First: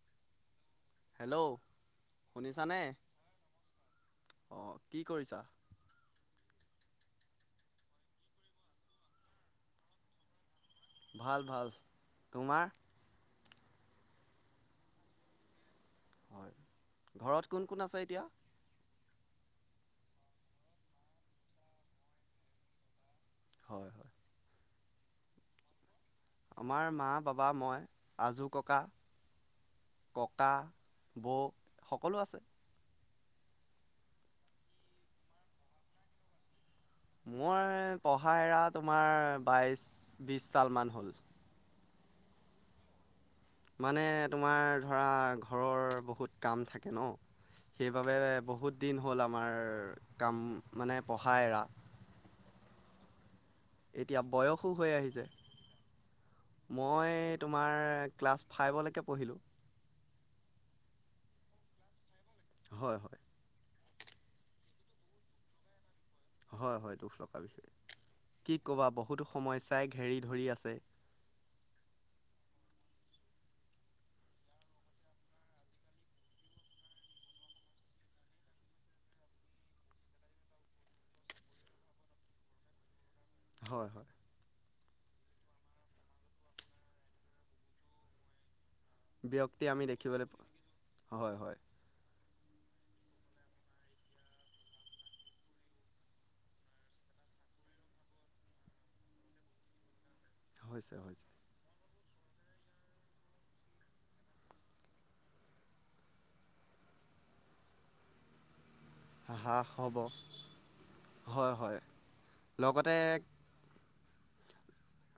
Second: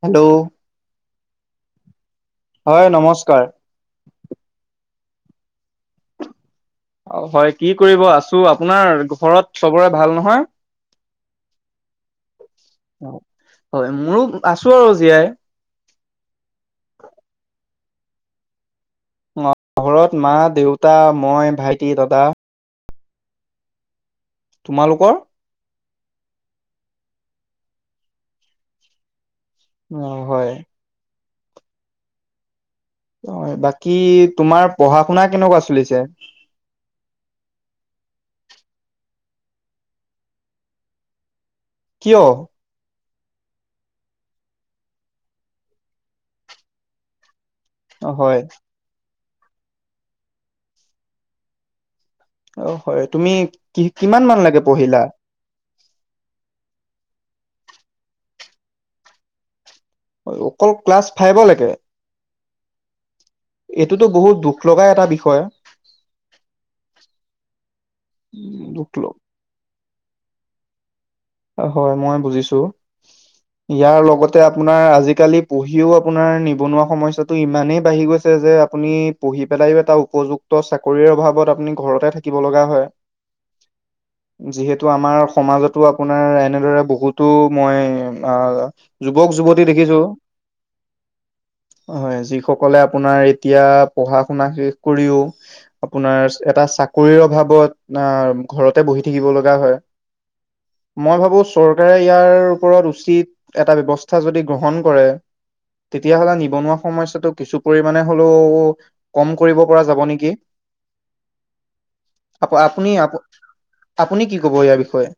Hello hello শুনিছানে? হয় নমস্কাৰ। অ কি কৰিছা? অ হয় কি কৰিব আছো, আপোনাৰ ঘৰত চবৰে ভাল নহয়? ভাল ভাল, তোমাৰ? হয়, মোৰো আছো আৰু জীয়াই। হয় ঘৰত কোন কোন আছে এতিয়া? ঘৰত মা দেউতা মই ভাইটি দাদা হয় হয়। তোমালোকৰ আমাৰ মা, বাবা, মই, আজো ককা অ ককা হয়। বৌ সকলো আছে অ বাকী তোমাৰ পঢ়া শুনা কেনেকুৱা চলিছে? মই কহা এৰা তোমাৰ বাইশ বিশ চাল মমান হ'ল কিয়? মানে তোমাৰ ধৰা ঘৰৰ বহুত কাম থাকে ন, অ সেইবাবে হয় বহুত দিন হ'ল আমাৰ কাম মানে পঢ়া এৰা। অ হয় তুমি কি এতিয়া কিমান মান লৈকে বয়সো হৈ পঢ়িলা? আহিছে, মই তোমাৰ ক্লাছ ফাইভলৈকে পঢ়িলোঁ। অকল ক্লাছ ফাইভলৈকে? হয় হয়। এইটোতো বহুত দুখ লগাই এটা বিষয়। হয় হয় দুখ লগাৰ বিষয়ে। কি দুখ কবা বহুতো সময় চাইক হেৰি ধৰি আছে। হয় মই বুজিছো। ইয়াৰ লগতে আপোনাৰ আজিকালি পঢ়িও আপোনাৰ নিবনুৱা সমস্যটো ইমানেই বাঢ়ি গৈছে যে যে আপুনি পঢ়ি পেলাই এটা উপযুক্ত চাকৰিৰ অভাৱত আপুনি ঘৰতে থাকিব লগা হয়। হয় হয়। টো আমাৰ সমাজতো আপোনাৰ এনেদৰে বহুতো মই অ যুৱক যুৱতী ব্যক্তি আমি দেখিছো, দেখিবলৈ প- হয় হয় হয় যি সকলে আপোনাৰ এতিয়া পঢ়া শুনা শেষ কৰিও, আপোনাৰ এটা চাকৰিৰ অভাৱ। ঘৰতে বহি থাকিব লগা হয়। হৈছে মই হৈছে ভাবো চৰকাৰে ইয়াৰ ওপৰত উচিত এটা ব্যৱস্থা যদি গ্ৰহণ কৰে তেতিয়াহলে নিবনুৱা সমস্যাটো কিছু পৰিমানে হ'লেও- কম কৰিব হ্ৰাস পৰা হ'ব যাব নেকি হয় হয় আ আপুনি লগতে আ আপুনি কি কব ইয়াৰ বিষয়ে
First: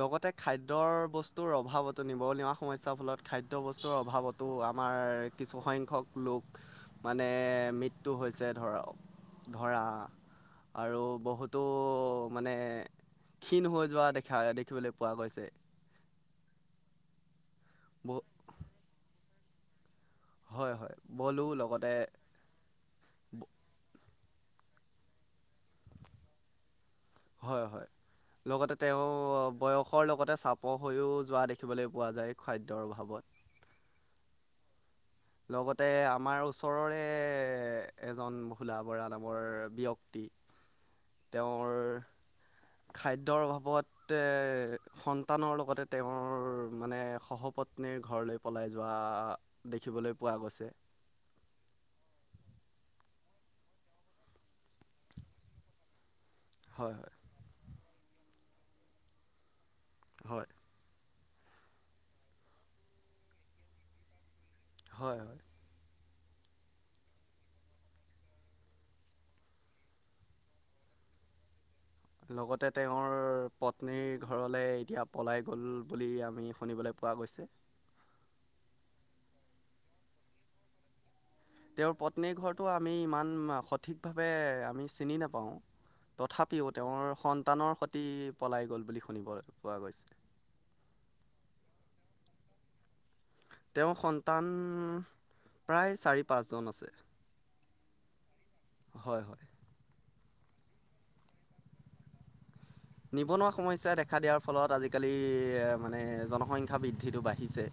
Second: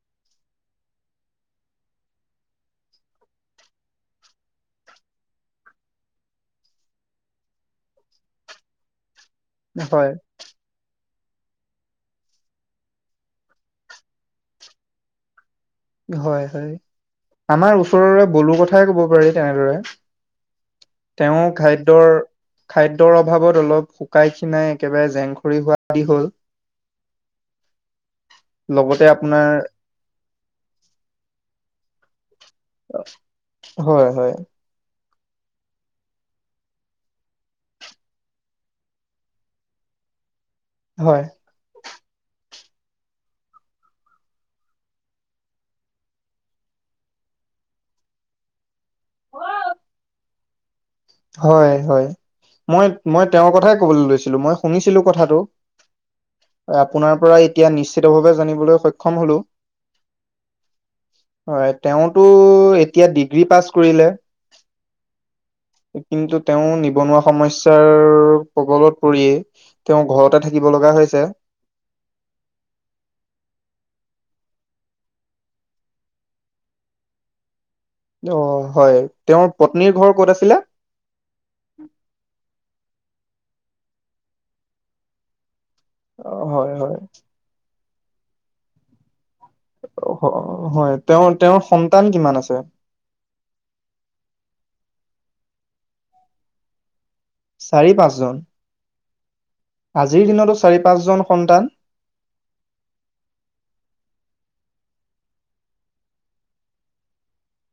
লগতে খাদ্যৰ বস্তুৰ অভাৱতো নিবনুৱা সমস্যাৰ ফলত খাদ্যয় বস্তুৰ অভাৱতো- আমাৰ কিছুসংখ্যক লোক মানে মৃত্যু হৈছে ধৰক ধৰা হয়, আৰু বহুতো মানে ক্ষীণ হৈ যোৱা দেখা দেখিবলৈ পোৱা গৈছে। হয় হয় আমাৰ ব ওচৰৰে বলো কথাই কব পাৰি তেনেদৰে হয় হয় তেওঁ বলো লগতে খাদ্যৰ খাদ্যৰ অভাৱত অলপু শুকাই খিনাই একেবাৰে জেংখৰি হোৱা দি হ'ল হয় হয় লগতে তেওঁ বয়সৰ লগতে চ প হৈও যোৱা দেখিবলৈ পোৱা যায়। খাদ্যৰ অভাৱত। হয় হয় লগতে আমাৰ ওচৰৰে এজন ভোলা বৰা নামৰ ব্যক্তি [unintelligible] তেওঁৰ [unintelligible] খাদ্যৰ অভাৱত এ সন্তানৰ লগতে তেওঁৰ মানে ঘৰলৈ পলাই যোৱা দেখিবলৈ পোৱা গৈছে। হয় হয় মই মই তেওঁৰ কথাই কবলৈ লৈছিলো মই শুনিছিলো কথাটো। হয় হয় আপোনাৰ পৰা এতিয়া নিশ্চিতভাৱে জানিবলৈ সক্ষম হলো হয় হয় তেওঁতো এতিয়া ডিগ্ৰী পাছ কৰিলে হয় হয় কিন্তু তেওঁ নিবনুৱা সমস্যাৰ প্ৰবলত পৰিয়েই তেওঁৰ ঘৰতে থাকিব লগা হৈছে। লগতে তেওঁৰ পত্নীৰ ঘৰলে এতিয়া পলাই গ'ল বুলি আমি শুনিবলৈ- পোৱা গৈছে অ হয় তেওঁৰ পত্নীৰ ঘৰ ক'ত আছিলে। তেওঁৰ পত্নীৰ ঘৰটো আমি ইমান সঠিক ভাৱে আমি চিনি নাপাওঁ। অ তথাপিও হয় হয় তেওঁৰ সন্তানৰ সতি পলাই গল বুলি শুনিব। পোৱা গৈছে। হয় তেওঁ তেওঁৰ সন্তান কিমান আছে? তেওঁৰ সন্তান প্ৰায় চাৰি পাঁচজন আছে চাৰি পাঁচজন হয় হয়। আজিৰ দিনতো চাৰি পাঁচজন সন্তান। নিবনুৱা সমস্যা দেখা দিয়াৰ ফলত আজিকালি মানে জনসংখ্যা বৃদ্ধিটো বাঢ়িছে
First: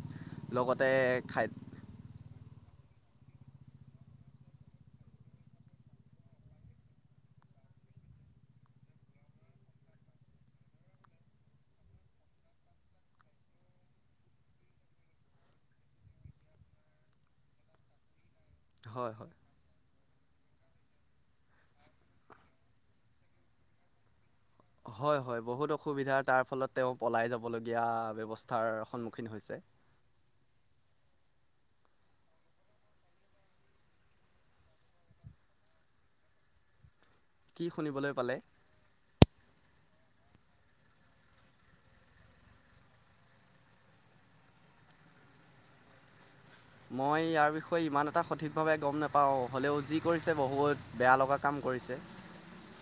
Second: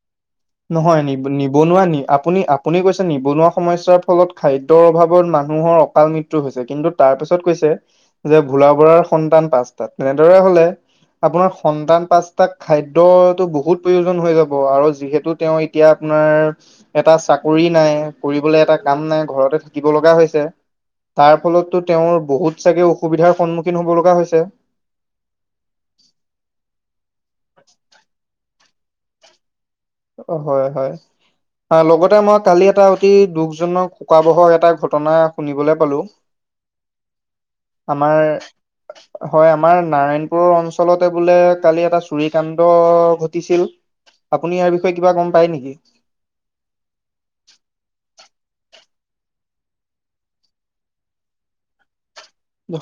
লগতে নহয় নি খাই নিবনুৱা নি আপুনি আপুনি কৈছে নিবনুৱা সমস্যাৰ ফলত খাদ্যৰ অভাৱত মানুহৰ অকাল মৃত্যু হৈছে কিন্তু তাৰ পিছত কৈছে যে। গাঁও বঢ়াৰ সন্তান পাঁচটাত তেনেদৰে হ'লে- আপোনাৰ সন্তান পাঁচতাক খাদ্যতো বহুত প্ৰয়োজন হৈ যাব আৰু যিহেতু তেওঁ এতিয়া আপোনাৰ এটা চাকৰি নাই কৰিবলে এটা কাম হয় নাই হয়। ঘৰতে থাকিব লগা হৈছে তাৰ ফলতো তেওঁৰ বহুত চাগে অসুবিধাৰ সন্মুখীন হব লগা হৈছে। হয় হয় বহুত অসুবিধাৰ তাৰ ফলত তেওঁ পলাই যাবলগীয়া ব্যৱস্থাৰ সন্মুখীন হৈছে। অ হয় হয়। লগতে মই কালি এটা অতি দুখজনক শোকাবহৰ এটা ঘটনা শুনিবলৈ পালো কি শুনিবলৈ আমাৰ পালে? হয় আমাৰ- নাৰায়ণপুৰৰ অঞ্চলতে বোলে কালি এটা চুৰিকাণ্ড ঘটিছিল আপুনি ইয়াৰ বিষয়ে কিবা গম পাই নেকি মই ইয়াৰ বিষয়ে ইমান এটা সঠিকভাৱে গম নাপাওঁ হ'লেও যি কৰিছে বহুত বেয়া লগা কাম কৰিছে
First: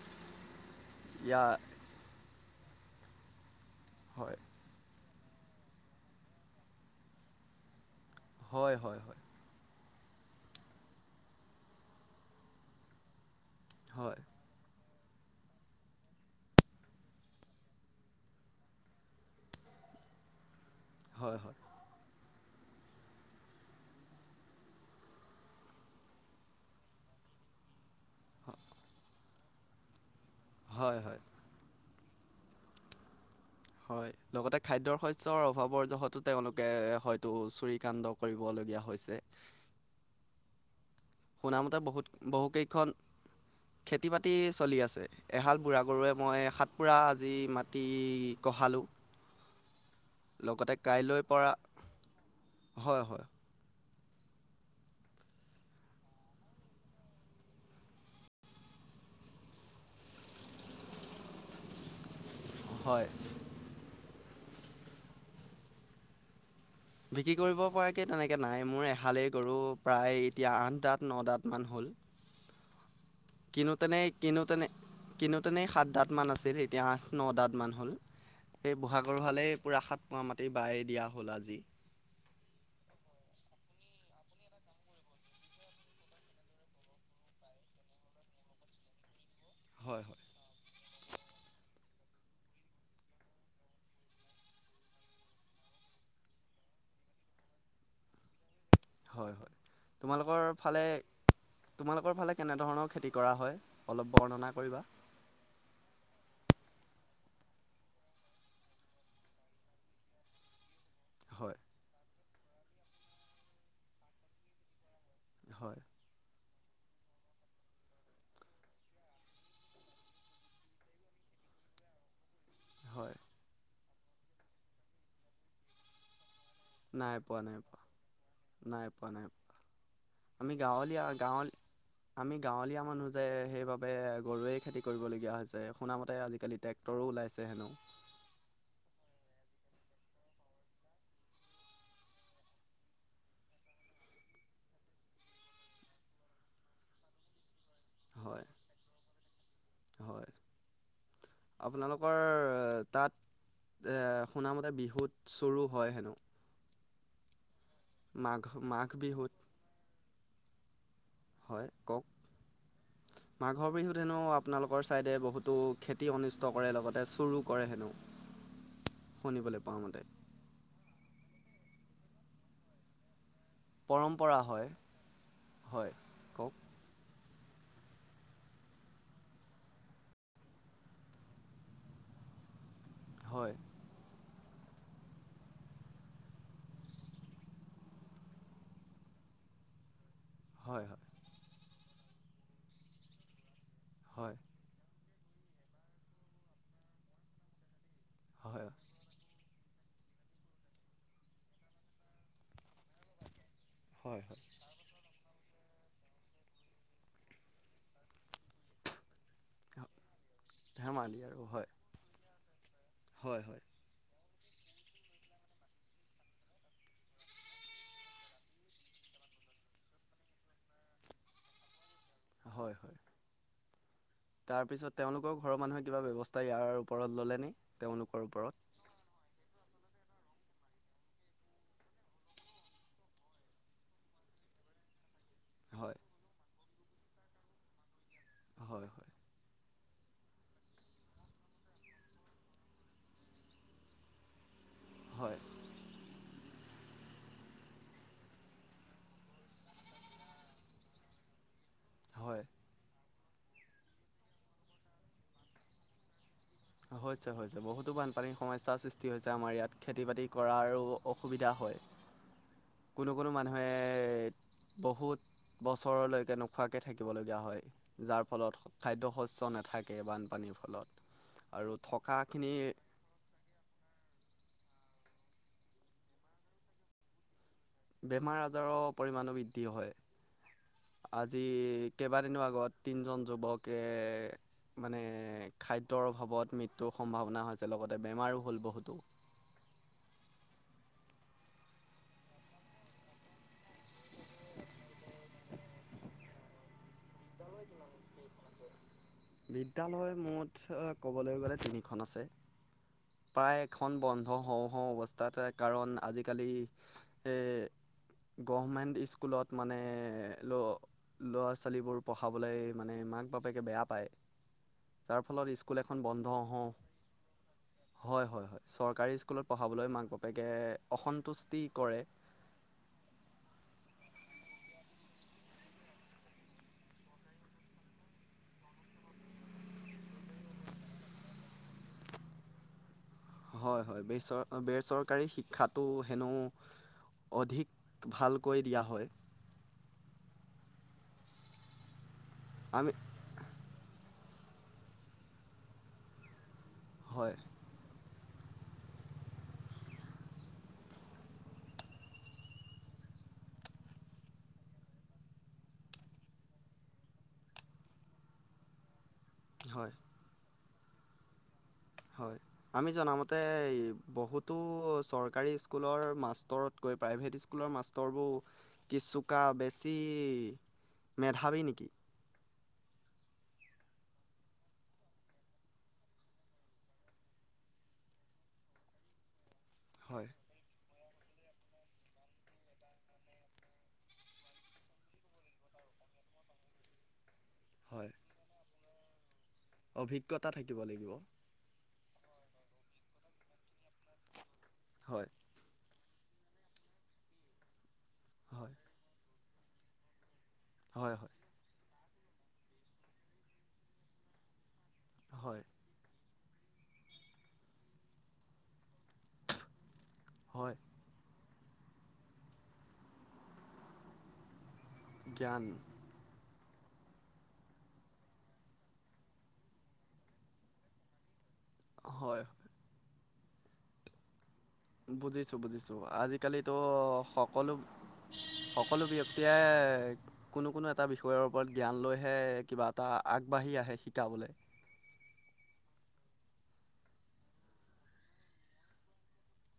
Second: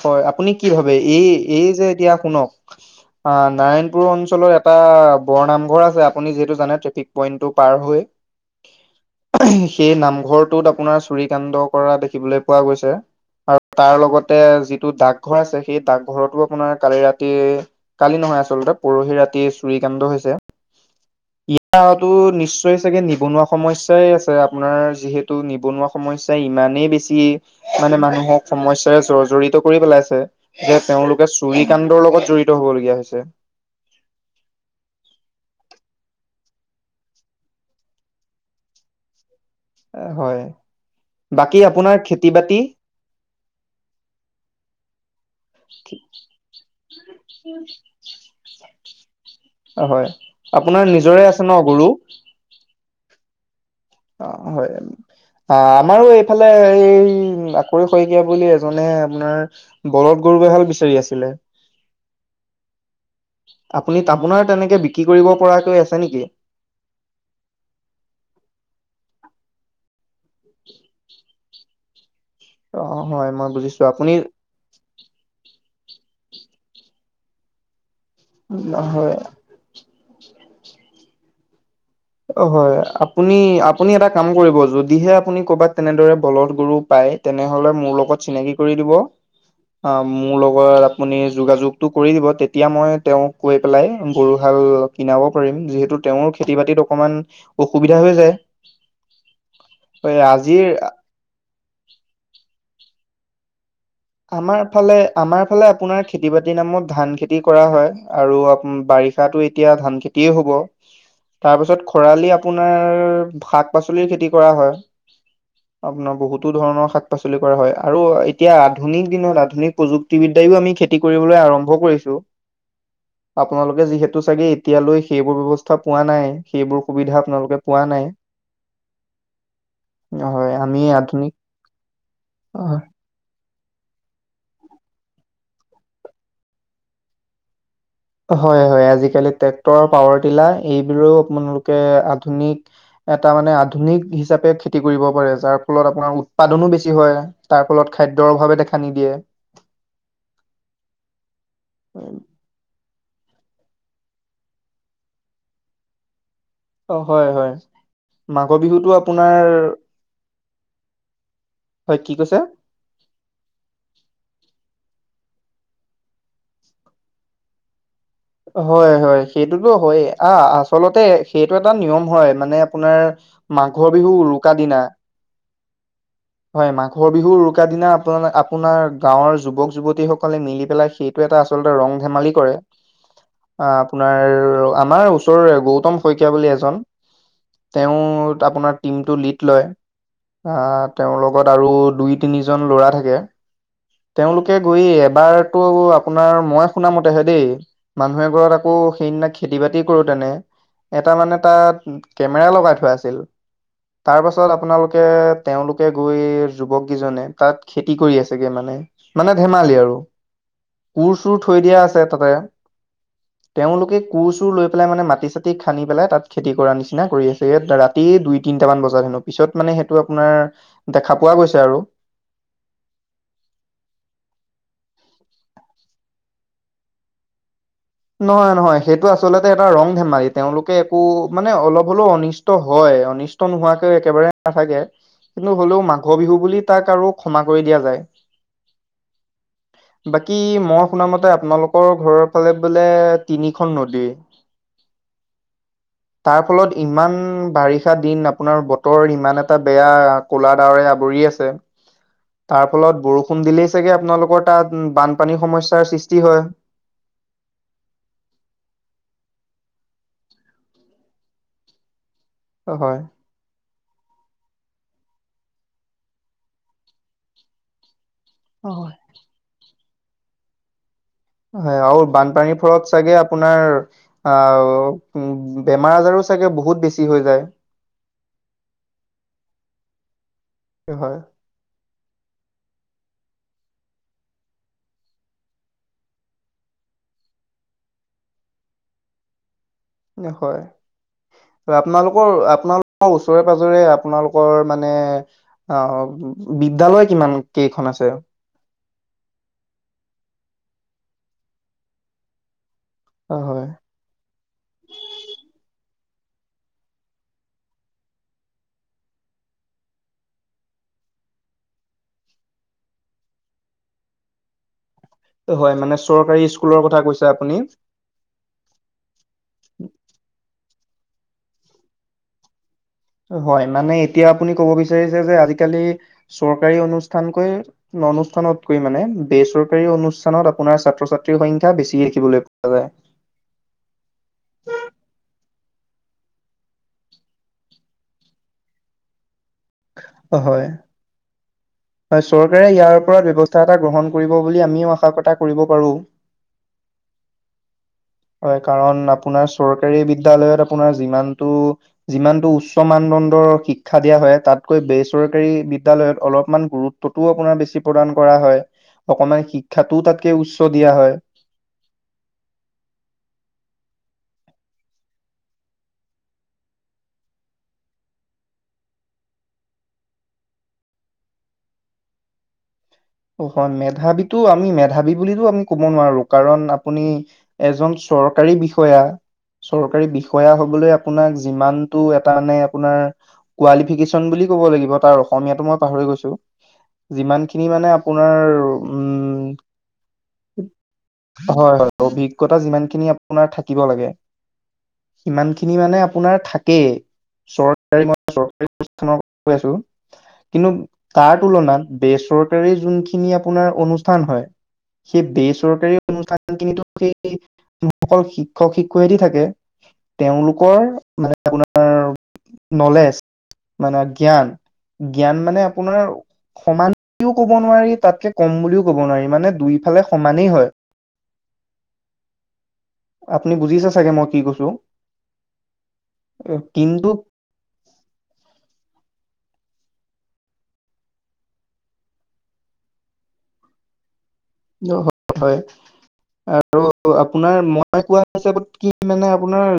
হয় আপুনি কি ভাবে এই ইয়াৰ এই যে এতিয়া শুনক আ নাৰায়ণপুৰ হয় অঞ্চলৰ এটা বৰ নামঘৰ আছে আপুনি যিহেতু জানে ট্ৰেফিক পইন্টটো পাৰ হৈ হয় হয় হয়। সেই নামঘৰটোত আপোনাৰ চুৰি কাণ্ড কৰা দেখিবলৈ পোৱা গৈছে আৰু তাৰ হয় লগত। যিটো ডাকঘৰ আছে সেই ডাকঘৰতো আপোনাৰ কালি ৰাতি কালি নহয় আচলতে পৰহি ৰাতি। চুৰিকাণ্ড হৈছে হয় হয় ইয়াৰো নিশ্চয় চাগে নিবনুৱা সমস্যাই আছে। আপোনাৰ যিহেতু নিবনুৱা সমস্যা ইমানেই বেছি মানে মানুহক সমস্যা জড়িত কৰি পেলাইছে যে হয় হয় তেওঁলোকে চুৰি কাণ্ডৰ লগত জড়িত হবলগীয়া হৈছে। হয় লগতে খাদ্যয়ৰ শস্যৰ অভাৱৰ যতো তেওঁলোকে হয়তো চুৰি কাণ্ড কৰিব ল। বিয়া হৈছে। হয় বাকী শুনামতে আপোনাৰ বহুত খেতি বাতি? বহুকেইখন খেতি বাতি চলি আছে এহাল বুঢ়া গৰুৱে মই হাত পোৰা আজি মাটি পঢ়ালোঁ। হয় আপোনাৰ কাইলৈৰ নিজৰে আছে পৰা ন গৰু? হয় হয়। অঁ হয়। অ আমাৰো এইফালে এই অতুল শইকীয়া বুলি এজনে আপোনাৰ বলদ বিচাৰি আছিলে। হয়। আপুনি আপোনাৰ তেনেকে বিক্ৰী কৰিব পৰাকৈ আছে নেকি? বিক্ৰী কৰিব পৰাকে তেনেকে নাই মোৰ এহালেই গৰু প্ৰায় এতিয়া আঠ দাত ন দাত। মান হ'ল। অঁ। কিনোতেনেই কিনোতেনে কিনোতেনেই সাত দাত মান আছিল এতিয়া আঠ ন দাত মান হ'ল। এই হয় বুঢ়াগৰুহালেই পুৰা সাত পোৱা মাটি বাই দিয়া হল আজি। অ হয় আপুনি আপুনি এটা কাম কৰিব। যদিহে আপুনি কৰ'বাত তেনেদৰে বলধ গৰু পায়। সেই তেনে হ'লে মোৰ লগত চিনাকি কৰি দিব অ হয় হয় মোৰ লগৰ আপুনি যোগাযোগটো কৰি দিব তেতিয়া মই তেওঁক কৈ পেলাই গৰু হাল কিনাব পাৰিম যিহেতু, তেওঁৰ খেতি বাতিত অকমান অসুবিধা হৈ যায়। হয় হয়! হয় তোমালোকৰ আজিৰ ফালে তোমালোকৰ ফালে কেনেধৰণৰ খেতি কৰা হয়? অলপ বৰ্ণনা আমাৰ কৰিবা ফালে আমাৰ ফালে আপোনাৰ খেতি বাতিৰ নামত ধান খেতি কৰা হয় আৰু আপ বাৰিষা এতিয়া ধান খেতিয়ে হ'ব। হয় তাৰপিছত খৰালি আপোনাৰ শাক পাচলিৰ খেতি কৰা হয়। হয় আপোনাৰ বহুতো ধৰণৰ শাক-পাচলি কৰা হয় আৰু এতিয়া আধুনিক দিনত আধুনিক প্ৰযুক্তিবিদ্যাও আমি খেতি কৰিবলৈ আৰম্ভ কৰিছো। হয় আপোনালোকে যিহেতু চাগে এতিয়ালৈ সেইবোৰ ব্যৱস্থা পোৱা নাই? সেইবোৰ সুবিধা আপোনালোকে পোৱা নাই? নাই পোৱা নাই আমি হয় গাঁৱলীয়া আধুনিক গাঁৱল আমি গাঁৱলীয়া মানুহ যে সেই, বাবে গৰুৱে খেতি কৰিব লগীয়া হৈছে শুনা মতে আজিকালি ট্ৰেক্টৰো ওলাইছে হেনো? হয় হয় আজিকালি ট্ৰেক্টৰ পাৱাৰ টিলাৰ এইবিলৰেও আপোনালোকে আধুনিক এটা মানে আধুনিক হিচাপে খেতি কৰিব পাৰে যাৰ ফলত আপোনাৰ উৎপাদনো বেছি হয় তাৰ- ফলত খাদ্যৰ হয় অভাৱে দেখা নিদিয়ে। হয় আপোনালোকৰ? তাত এ শুনামতে বিহুত চুৰোঁ হয় হেনো? অ হয় হয় মাঘ মাঘৰ মাঘ বিহুতটো বিহুত আপোনাৰ- হয় কওক কি কৈছে মাঘৰ বিহুত হেনো আপোনালোক- কৰ ছাইদে বহুতো খেতি অনিষ্ট কৰে, লগতে চুৰো কৰে হেনো? হয় হয় শুনিবলৈ সেইটোতো পোৱা হয়, মতে আহ আচলতে সেইটো এটা নিয়ম। হয় মানে আপোনাৰ- মাঘৰ বিহু পৰম্পৰা উৰুকা হয় দিনা, হয় কওক হয় মাঘৰ বিহু- কা দিনা আপোন আপোনাৰ গাঁৱৰ যুৱক যুৱতী সকলে মিলি পেলাই সেইটো এটা আচলতে ৰং ধেমালি কৰে। হয় অঁ, আপোনাৰ আমাৰ ওচৰ গৌতম শইকীয়া বুলি এজন। তেওঁ আপোনাৰ টিমটো লিড লয়। আহ হয় তেওঁৰ লগত আৰু দুই তিনিজন ল'ৰা থাকে। হয় তেওঁলোকে গৈ, এবাৰতো আপোনাৰ মই শুনামতেহে দেই মানুহে হয় ঘৰত হয় আকৌ সেইদিনা খেতি বাতি কৰোতেনে। এটা মানে তাত কেমেৰা লগাই থোৱা আছিল। তাৰ হয় হয় পাছত আপোনালোকে- তেওঁলোকে গৈ যুৱক কেইজনে তাত খেতি কৰি আছেগে মানে। মানে ধেমালি আৰু, কোৰ ধেমালি আৰু চোৰ থৈ হয় দিয়া আছে তাতে। হয় হয় তেওঁলোকে কুৰ চুৰ লৈ পেলাই মানে মাটি চাতি খান্দি পেলাই তা'ত খেতি কৰা নিচিনা কৰি আছে ৰাতি দুই তিনটা মান বজাত। পিছত মানে সেইটো আপোনাৰ দেখা পোৱা গৈছে আৰু। হয় হয় তাৰ পিছত তেওঁলোকৰ ঘৰৰ মানুহে কিবা ব্যৱস্থা ইয়াৰ ওপৰত ললে ন? নহয় নহয় সেইটো আচলতে এটা ৰং ধেমালিত। তেওঁলোকে একো মানে অলপ হলেও অনিষ্ট হয় অনিষ্ট নোহোৱাকৈ একেবাৰে নাথাকে। কিন্তু হ'লেও হয় মাঘ বিহু বুলি তাক আৰু ক্ষমা কৰি দিয়া যায়। হয় হয়। বাকী মই শুনা মতে আপোনালোকৰ ঘৰৰ ফালে বোলে তিনিখন নদী। হয়। তাৰ ফলত ইমান বাৰিষা দিন আপোনাৰ বতৰ ইমান এটা বেয়া কুলা দাৱৰে আৱৰি- কৰি আছে। হয় তাৰ ফলত বৰষুণ দিলেই চাগে আপোনালোকৰ তাত বানপানীৰ সমস্যাৰ সৃষ্টি হয়। হৈছে হৈছে বহুতো বানপানীৰ সমস্যয়াৰ সৃষ্টি হৈছে আমাৰ ইয়াত, খেতি বাতি কৰাৰো অসুবিধা হয়। [unintelligible] হয় কোনো কোনো মানুহে- বহুত বছৰলৈকে নোখোৱাকে থাকিবলগীয়া হয়। যাৰ ফলত অ খাদ্য শস্য নাথাকে বানপানীৰ ফলত। হয় আৰু বানপানীৰ ফৰত চাগে আপোনাৰ আও বেমাৰ আজাৰো চাগে বহুত বেছি হৈ যায়। বেমাৰ আজাৰৰ পৰিমাণো বৃদ্ধি হয়। হয় আজি কেইবাদিনো আগত তিনজন। যুৱকে মানে খাদ্যৰ অভাৱত মৃত্যুৰ সম্ভাৱনা হৈছে, লগতে বেমাৰ আৰু হ'ল বহুতো। ন হয় আপোনালোকৰ আপোনালোকৰ ওচৰে পাজৰে আপোনালোকৰ মানে অ- বিদ্যালয় কিমান কেইখন আছে? বিদ্যালয় মুঠ ক'বলৈ গ'লে তিনিখন আছে। প্ৰায় হয় এখন বন্ধ হওঁ হওঁ অৱস্থাতে কাৰণ আজিকালি সে- গভমেণ্ট স্কুলত মানে ল ল'ৰা ছোৱালীবোৰ পঢ়াবলৈ মানে- মাক বাপেকে বেয়া পায়। যাৰ ফলত হয় স্কুল মানে এখন বন্ধ চৰকাৰী হওঁ স্কুলৰ কথা কৈছে আপু হয় হয় হয়, চৰকাৰী স্কুলত পঢ়াবলৈ মাক বাপেকে অসন্তুষ্টি কৰে। হয় মানে এতিয়া আপুনি কব বিচাৰিছে যে আজিকালি চৰকাৰী অনুষ্ঠানকৈ অনুষ্ঠানতকৈ মানে বেচৰকাৰী অনুষ্ঠানত আপোনাৰ ছাত্ৰ ছাত্ৰ সংখ্যা বেছি দেখিবলৈ পোৱা যায়। হয় হয় বেচৰ বেচৰকাৰী শিক্ষাত। টো হেনো অধিক ভালকৈ দিয়া হয়। অ হয়। হয় চৰকাৰে আমি ইয়াৰ ওপৰত ব্যৱস্থা এটা গ্ৰহণ কৰিব বুলি আমিও আশা কৰ্তা কৰিব পাৰোঁ। হয়। [inaudible] হয় কাৰণ আপোনাৰ চৰকাৰী বিদ্যালয়ত আপোনাৰ যিমানটো যিমানটো উচ্চ মানদণ্ডৰ শিক্ষা দিয়া হয়, তাতকৈ বেচৰকাৰী বিদ্যালয়ত অলপমান। গুৰুত্বটোও আপোনাৰ বেছি প্ৰদান কৰা হয়। অকণমান হয় শিক্ষাটো তাতকে উচ্চ- দিয়া হয়। হয় আমি জনামতে বহুতো চৰকাৰী স্কুলৰ মাষ্টৰতকৈ- প্ৰাইভেট স্কুলৰ মাষ্টৰবোৰ কিছুকাল বেছি মেধাৱী নেকি? অ হয় মেধাবীো আমি মেধাবী ব আমি ক'ব নোৱাৰো, কাৰণ আপুনি এজন চৰকাৰী বিষয়া, চৰকাৰী হয় বিষয়া হবলৈ আপোনাক যিমানতটো এটা নে আপোনাৰ কোৱাইলিফিকেচন বুলি ক'ব লাগিব তাৰ অসমীয়াটো মই পাহৰি গৈছোঁ। হয় আপোনাৰ- অভিজ্ঞতা থাকিব লাগিব হয় হয় অভিজ্ঞতা যিমান খিনি আপোনাৰ থাকে। শিকিব লাগে, হয় ইমান খিনি মানে আপোনাৰ থাকেই, চৰকাৰি মই চৰকাৰি হয় অনুষ্ঠানৰ কথা কৈ আছোঁ। কিন্তু হয় হয় তাৰ তুলনাত বেচৰকাৰী যোনখিনি আপোনাৰ অনুষ্ঠান হয়। সেই হয় বেচৰকাৰী অনুষ্ঠান সেইসকল শিক্ষক শিক্ষয়ত্ৰী‌ থাকে। হয় তেওঁলোকৰ মানে- আপোনাৰ নলেজ মানে জ্ঞান। জ্ঞান মানে আপোনাৰ সমান কেওঁ ক'ব নোৱাৰি। তাকে কম বুলি ক'ব নোৱাৰি মানে দুই ফালে সমানে হয়। হয়। আপুনি বুজিছে চাগে, মই কি কৈছো? বুজিছো বুজিছো আজিকালিতো কিন্তু সকলো সকলো- এতিয়া কোনো কোনো এটা বিষয়ৰ ওপৰত জ্ঞান লৈহে কিবা এটা আগবাঢ়ি আহে শিকাবলে। অ হয় আৰু আপোনাৰ মই কোৱা হিচাপত কি মানে আপোনাৰ-